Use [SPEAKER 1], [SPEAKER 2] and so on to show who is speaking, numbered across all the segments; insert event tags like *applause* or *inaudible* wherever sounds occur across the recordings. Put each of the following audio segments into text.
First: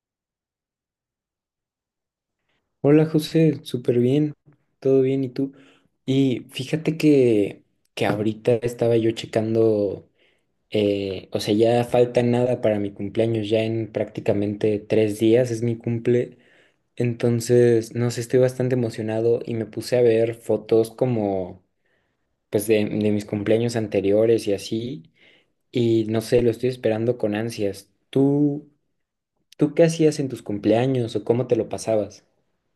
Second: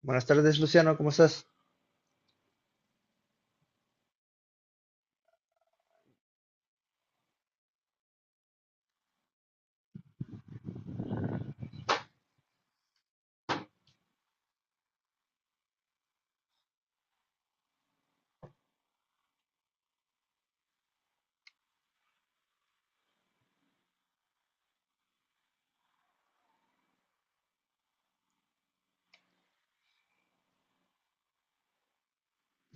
[SPEAKER 1] Buenas tardes, Luciano, ¿cómo estás?
[SPEAKER 2] Hola José, súper bien, todo bien, ¿y tú? Y fíjate que ahorita estaba yo checando, o sea, ya falta nada para mi cumpleaños, ya en prácticamente 3 días es mi cumple. Entonces, no sé, estoy bastante emocionado y me puse a ver fotos como, pues, de mis cumpleaños anteriores y así, y no sé, lo estoy esperando con ansias. ¿Tú qué hacías en tus cumpleaños o cómo te lo pasabas?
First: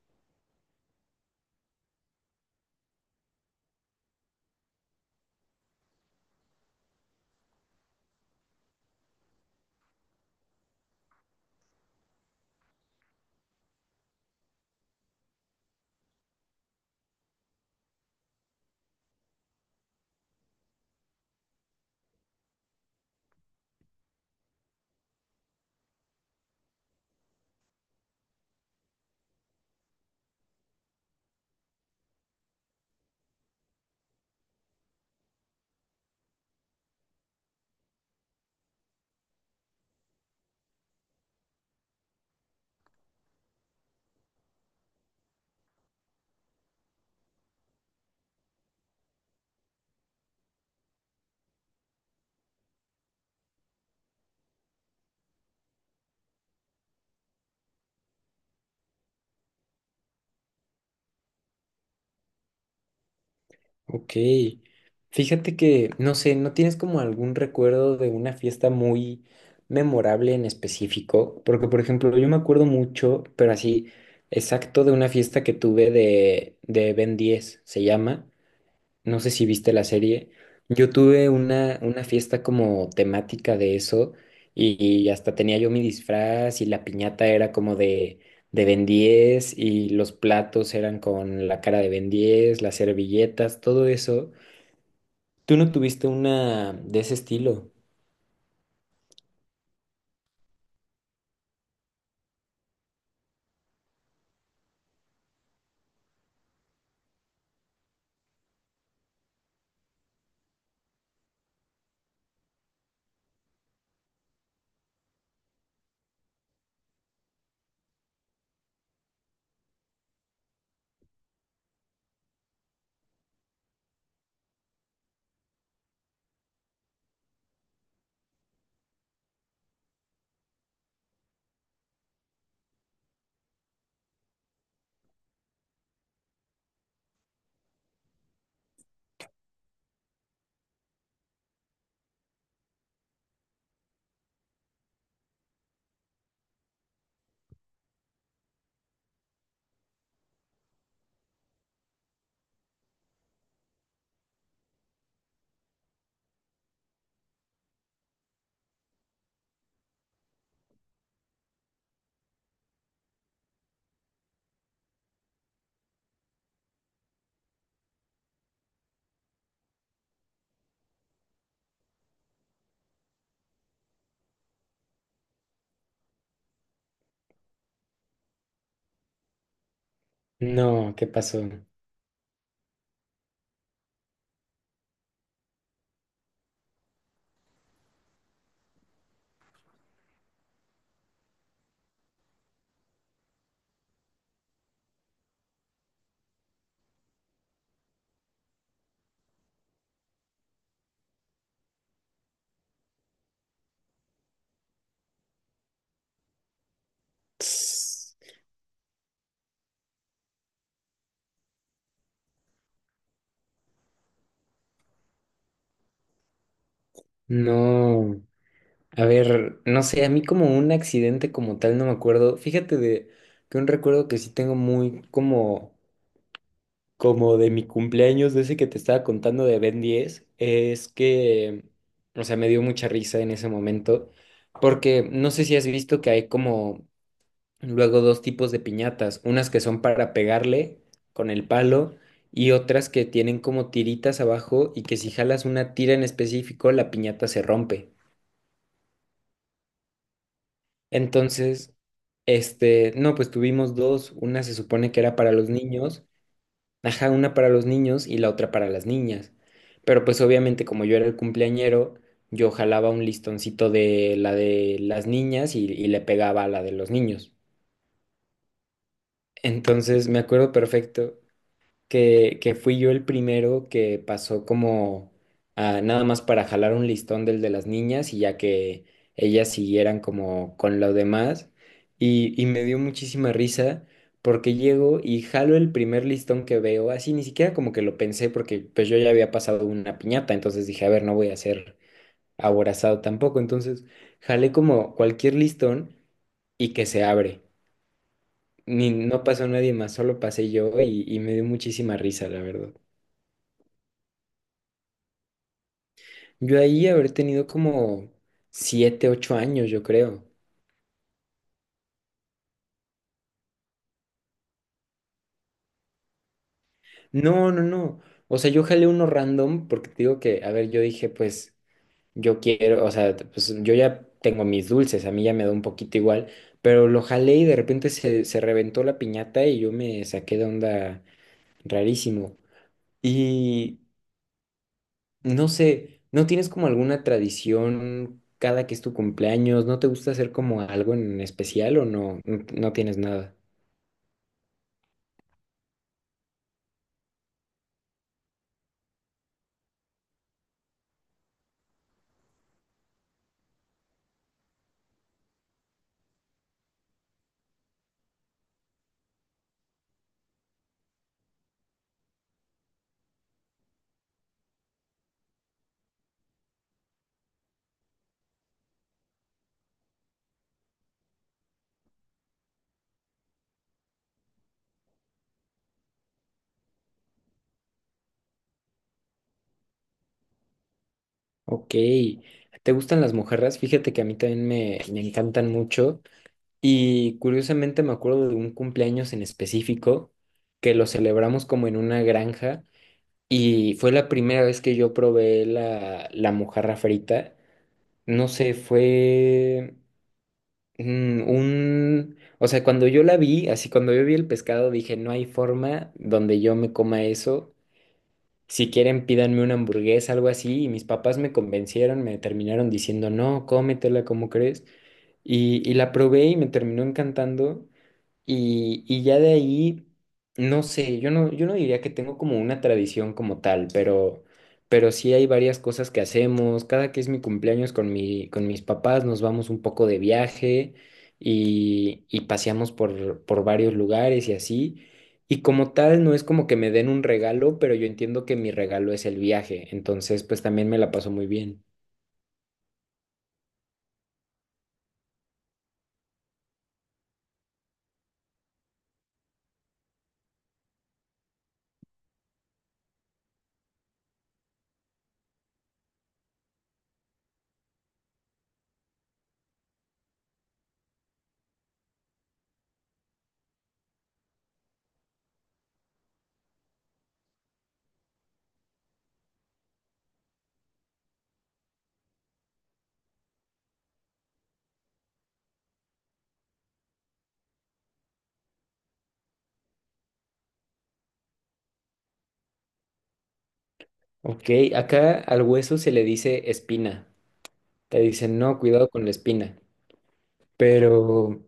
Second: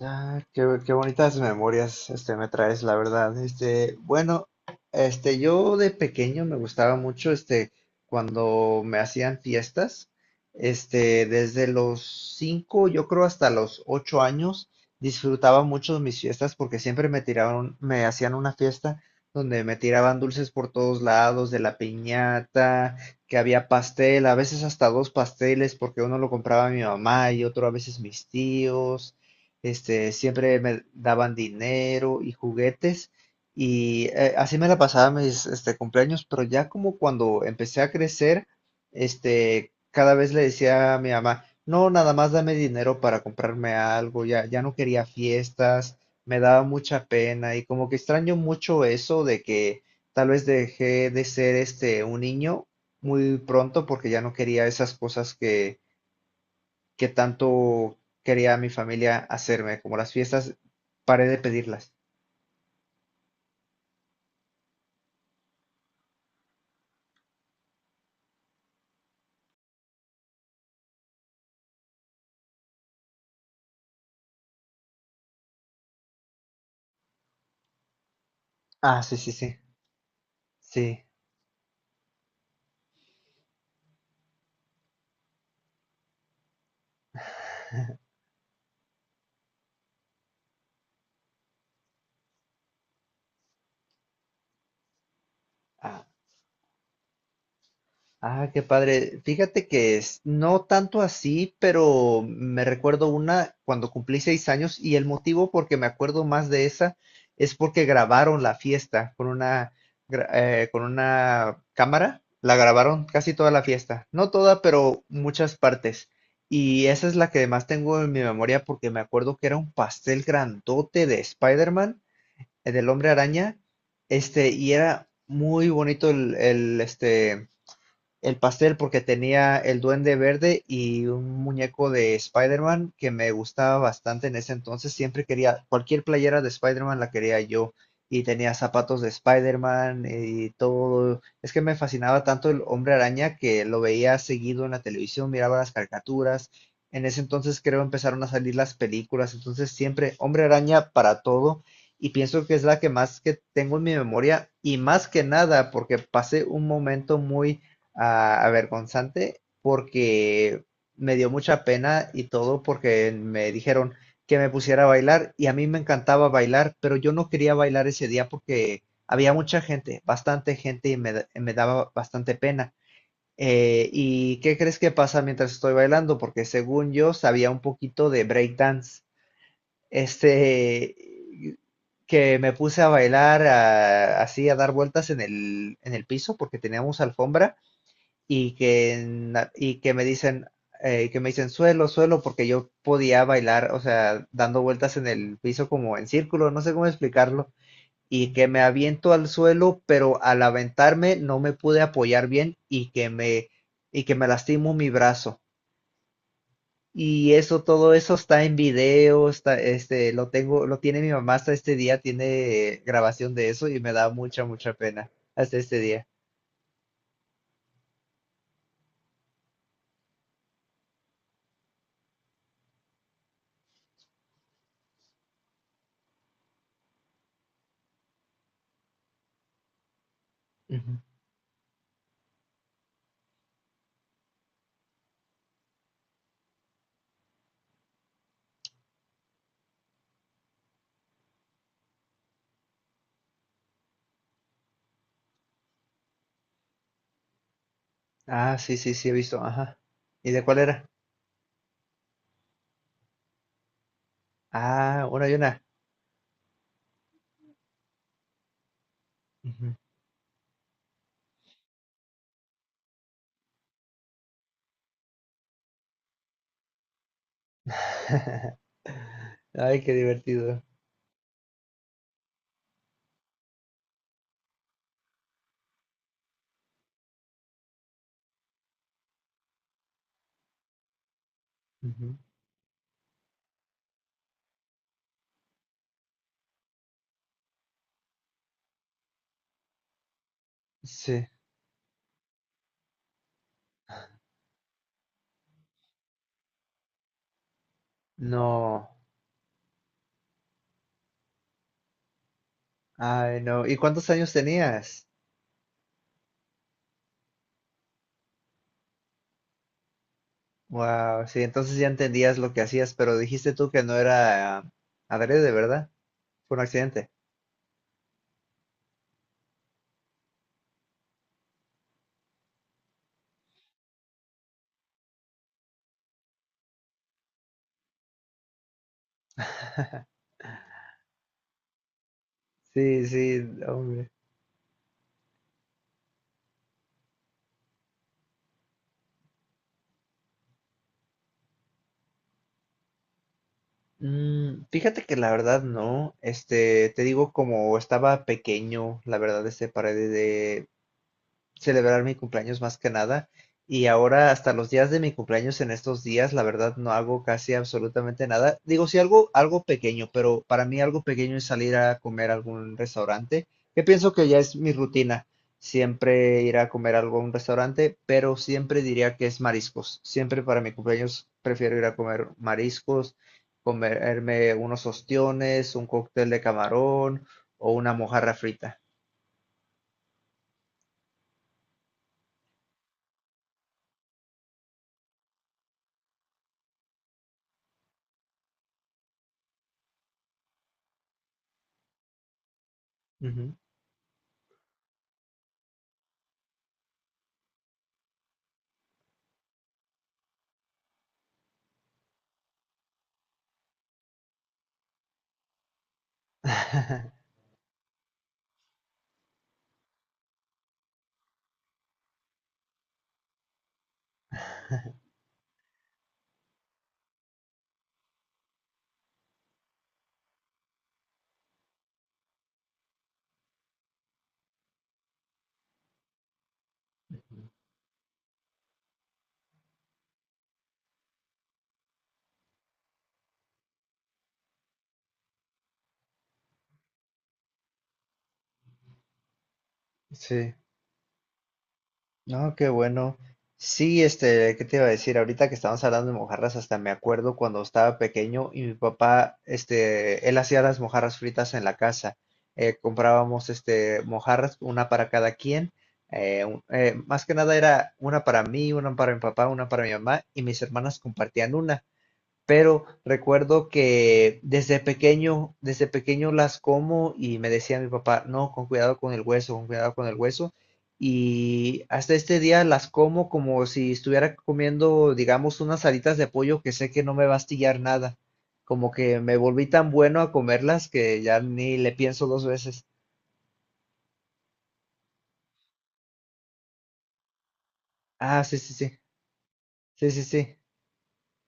[SPEAKER 1] Ah, qué bonitas memorias, me traes, la verdad. Bueno, yo de pequeño me gustaba mucho, cuando me hacían fiestas, desde los 5, yo creo hasta los 8 años, disfrutaba mucho mis fiestas porque siempre me hacían una fiesta donde me tiraban dulces por todos lados, de la piñata, que había pastel, a veces hasta dos pasteles porque uno lo compraba mi mamá y otro a veces mis tíos. Siempre me daban dinero y juguetes y así me la pasaba mis cumpleaños, pero ya como cuando empecé a crecer, cada vez le decía a mi mamá, no, nada más dame dinero para comprarme algo, ya, ya no quería fiestas, me daba mucha pena y como que extraño mucho eso de que tal vez dejé de ser un niño muy pronto porque ya no quería esas cosas que tanto quería mi familia hacerme, como las fiestas, paré de pedirlas.
[SPEAKER 2] Ok. Fíjate que, no sé, ¿no tienes como algún recuerdo de una fiesta muy memorable en específico? Porque, por ejemplo, yo me acuerdo mucho, pero así, exacto de una fiesta que tuve de Ben 10 se llama.
[SPEAKER 1] Ah, sí,
[SPEAKER 2] No sé
[SPEAKER 1] sí,
[SPEAKER 2] si
[SPEAKER 1] sí.
[SPEAKER 2] viste la serie. Yo
[SPEAKER 1] Sí.
[SPEAKER 2] tuve una fiesta como temática de eso y hasta tenía yo mi disfraz, y la piñata era como de Ben 10, y los platos eran con la cara de Ben 10, las servilletas, todo eso. ¿Tú no tuviste una de ese estilo?
[SPEAKER 1] Ah, qué padre. Fíjate que es, no tanto así, pero me recuerdo una cuando cumplí 6 años y el motivo por que me acuerdo más de esa es porque grabaron la fiesta con una cámara. La grabaron casi toda la fiesta. No toda, pero muchas partes. Y esa es la que más tengo en mi memoria porque me acuerdo que era un pastel grandote de Spider-Man, del Hombre Araña. Y era muy bonito el el pastel porque tenía el Duende Verde y un muñeco de Spider-Man que me gustaba bastante en ese entonces. Siempre quería, cualquier playera de Spider-Man la quería yo. Y tenía zapatos de Spider-Man y todo. Es que me fascinaba tanto el Hombre Araña que lo veía seguido en la televisión, miraba las caricaturas. En ese entonces creo empezaron a salir las películas. Entonces siempre Hombre Araña para todo y pienso que es la que más que tengo en mi memoria y más que nada porque pasé un momento muy avergonzante porque me dio mucha pena y todo porque me dijeron que me pusiera a bailar y a mí me encantaba bailar, pero yo no quería bailar ese día porque había mucha gente, bastante gente y me daba bastante pena. ¿Y qué crees que pasa mientras estoy bailando? Porque según yo sabía un poquito de breakdance.
[SPEAKER 2] No, ¿qué pasó?
[SPEAKER 1] Este, que me puse a bailar así, a dar vueltas en el piso porque teníamos alfombra y que que me dicen suelo, suelo, porque yo podía bailar, o sea, dando vueltas en el piso como en círculo, no sé cómo explicarlo, y que me aviento al suelo, pero al aventarme no me pude apoyar bien y que me lastimo mi brazo. Y eso, todo eso
[SPEAKER 2] Tss.
[SPEAKER 1] está en video. Está, este, lo tengo, Lo tiene mi mamá hasta este día, tiene grabación de eso y me da mucha, mucha pena hasta este día.
[SPEAKER 2] No, a ver, no sé, a mí como un accidente como tal no me acuerdo. Fíjate de que un recuerdo que sí tengo muy como de mi cumpleaños, de ese que te estaba contando de Ben 10, es
[SPEAKER 1] Ujú.
[SPEAKER 2] que, o sea, me dio mucha risa en ese momento, porque no sé si has visto que hay como luego dos tipos de piñatas, unas que son para pegarle con el palo y otras que tienen como tiritas abajo y que si jalas una tira en específico, la piñata se rompe.
[SPEAKER 1] Ah, sí, sí, sí, he visto, ajá. ¿Y de cuál era?
[SPEAKER 2] Entonces, no, pues tuvimos dos, una se supone que
[SPEAKER 1] Ah,
[SPEAKER 2] era
[SPEAKER 1] una
[SPEAKER 2] para
[SPEAKER 1] y
[SPEAKER 2] los
[SPEAKER 1] una.
[SPEAKER 2] niños. Ajá, una para los niños y la otra para las niñas.
[SPEAKER 1] Ujú.
[SPEAKER 2] Pero pues obviamente como yo era el cumpleañero, yo jalaba un listoncito de la de las niñas y le pegaba a la de los niños.
[SPEAKER 1] *laughs* Ay, qué
[SPEAKER 2] Entonces me acuerdo
[SPEAKER 1] divertido.
[SPEAKER 2] perfecto que fui yo el primero que pasó como a, nada más para jalar un listón del de las niñas, y ya que ellas siguieran como con lo demás.
[SPEAKER 1] Ujú.
[SPEAKER 2] Y me dio muchísima risa porque llego y jalo el primer listón que veo, así ni siquiera como que lo pensé, porque pues yo ya había pasado una piñata. Entonces dije, a ver, no
[SPEAKER 1] Sí,
[SPEAKER 2] voy a ser aborazado tampoco. Entonces jalé como cualquier listón y que se abre.
[SPEAKER 1] no.
[SPEAKER 2] Ni, no pasó nadie más, solo pasé yo, y me dio muchísima risa, la verdad.
[SPEAKER 1] Ay, no. ¿Y cuántos años tenías?
[SPEAKER 2] Yo ahí haber tenido como siete, ocho años, yo creo.
[SPEAKER 1] Wow, sí, entonces ya entendías lo que hacías, pero dijiste tú que no era adrede, ¿verdad? Fue un accidente.
[SPEAKER 2] No, no, no. O sea, yo jalé uno random porque te digo que, a ver, yo dije, pues, yo quiero, o sea, pues yo ya tengo mis dulces, a mí ya me da un poquito igual, pero lo jalé y de repente se reventó la piñata y yo me
[SPEAKER 1] *laughs*
[SPEAKER 2] saqué de onda rarísimo.
[SPEAKER 1] Sí, sí,
[SPEAKER 2] Y
[SPEAKER 1] hombre.
[SPEAKER 2] no sé, ¿no tienes como alguna tradición cada que es tu cumpleaños? ¿No te gusta hacer como algo en especial o no? No, no tienes nada.
[SPEAKER 1] Fíjate que la verdad no, te digo como estaba pequeño, la verdad, este pared celebrar mi cumpleaños más que nada. Y ahora hasta los días de mi cumpleaños en estos días, la verdad no hago casi absolutamente nada. Digo, sí algo, algo pequeño, pero para mí algo pequeño es salir a comer a algún restaurante, que pienso que ya es mi rutina. Siempre ir a comer algo a un restaurante, pero siempre diría que es mariscos. Siempre para mi cumpleaños prefiero ir a comer mariscos, comerme unos ostiones, un cóctel de camarón o una mojarra frita.
[SPEAKER 2] Ok, ¿te gustan las mojarras? Fíjate que a mí también me encantan mucho, y curiosamente me acuerdo de un cumpleaños en específico que lo celebramos como en una granja,
[SPEAKER 1] Ujú.
[SPEAKER 2] y fue la primera vez que yo probé la mojarra frita. No sé, fue, o sea, cuando yo la vi, así cuando yo vi el pescado dije, no hay forma donde yo me coma eso. Si quieren, pídanme una hamburguesa, algo así. Y mis papás me convencieron, me terminaron diciendo, no, cómetela, ¿cómo crees?
[SPEAKER 1] *laughs*
[SPEAKER 2] Y la probé y me terminó encantando. Y ya de ahí, no sé, yo no diría que tengo como una tradición como tal, pero sí hay varias cosas que hacemos. Cada que es mi cumpleaños con mis papás, nos vamos un poco de viaje, y paseamos por varios lugares y así. Y como tal, no es como que me den un regalo, pero yo entiendo que mi regalo es el viaje. Entonces, pues
[SPEAKER 1] Sí,
[SPEAKER 2] también me la paso muy bien.
[SPEAKER 1] no, qué bueno. Sí, ¿qué te iba a decir? Ahorita que estamos hablando de mojarras, hasta me acuerdo cuando estaba pequeño y mi papá, él hacía las mojarras fritas en la casa. Comprábamos, mojarras, una para cada quien. Más que nada era una para mí, una para mi papá, una para mi mamá y mis hermanas compartían una pero recuerdo que desde pequeño las como y me decía mi papá, no, con cuidado con el hueso, con cuidado con el hueso. Y hasta este día las como como si estuviera comiendo, digamos, unas alitas de pollo que sé que no me va a astillar nada. Como que me volví tan bueno a comerlas que ya ni le pienso dos veces.
[SPEAKER 2] Ok, acá al hueso se le dice espina. Te dicen,
[SPEAKER 1] Ah, sí,
[SPEAKER 2] no,
[SPEAKER 1] sí,
[SPEAKER 2] cuidado
[SPEAKER 1] sí,
[SPEAKER 2] con la espina.
[SPEAKER 1] sí, sí, sí.
[SPEAKER 2] Pero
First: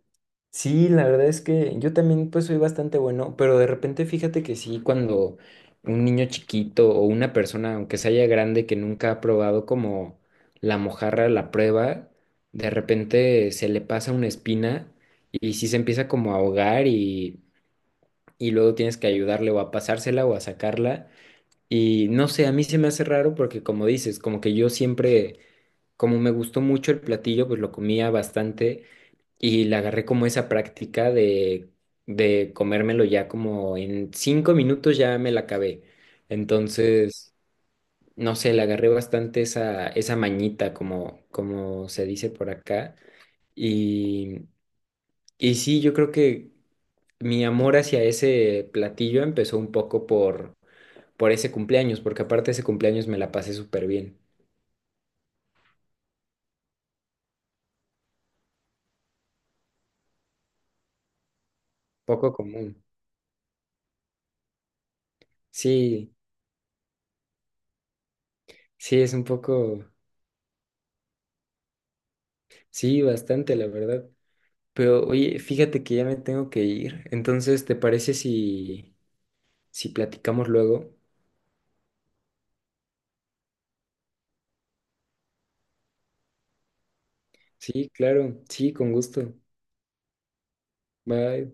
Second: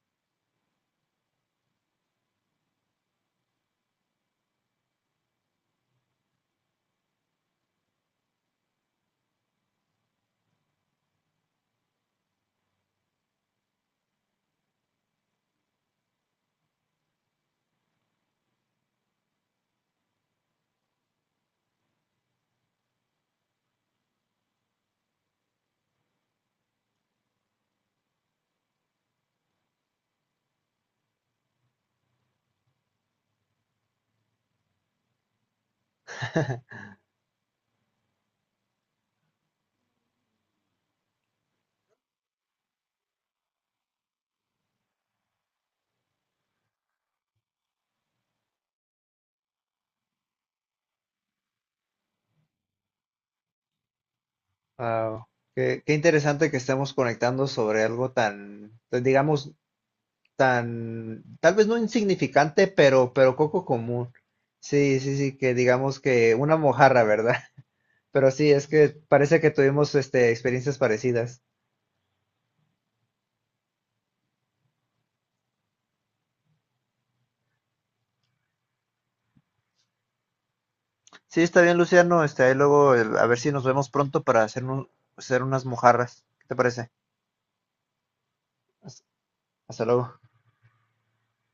[SPEAKER 2] sí, la verdad es que yo también pues soy bastante bueno, pero de repente fíjate que sí, cuando un niño chiquito o una persona, aunque sea ya grande, que nunca ha probado como la mojarra, la prueba, de repente se le pasa una espina y sí se empieza como a ahogar, y luego tienes que ayudarle o a pasársela o a sacarla. Y no sé, a mí se me hace raro porque como dices, como que yo siempre, como me gustó mucho el platillo, pues lo comía bastante. Y le agarré como esa práctica de comérmelo ya como en 5 minutos, ya me la acabé.
[SPEAKER 1] *laughs*
[SPEAKER 2] Entonces, no sé, le agarré bastante esa mañita, como se dice por acá. Y, y sí, yo creo que mi amor hacia ese platillo empezó un poco por ese cumpleaños, porque aparte ese cumpleaños me la pasé súper bien.
[SPEAKER 1] Wow. Qué interesante que estemos conectando sobre algo tan, tan, digamos, tan, tal vez no
[SPEAKER 2] Poco
[SPEAKER 1] insignificante,
[SPEAKER 2] común.
[SPEAKER 1] pero poco común. Sí, sí, sí, que digamos
[SPEAKER 2] Sí,
[SPEAKER 1] que una mojarra, ¿verdad? *laughs* Pero sí, es que
[SPEAKER 2] sí, es un
[SPEAKER 1] parece que
[SPEAKER 2] poco,
[SPEAKER 1] tuvimos experiencias parecidas.
[SPEAKER 2] sí, bastante, la verdad. Pero oye, fíjate que ya me tengo que ir. Entonces, ¿te parece si, platicamos luego?
[SPEAKER 1] Sí, está bien, Luciano. Ahí luego, a ver si nos vemos pronto para hacer unas mojarras. ¿Qué te parece?
[SPEAKER 2] Sí, claro, sí, con
[SPEAKER 1] Hasta
[SPEAKER 2] gusto.
[SPEAKER 1] hasta luego.
[SPEAKER 2] Bye.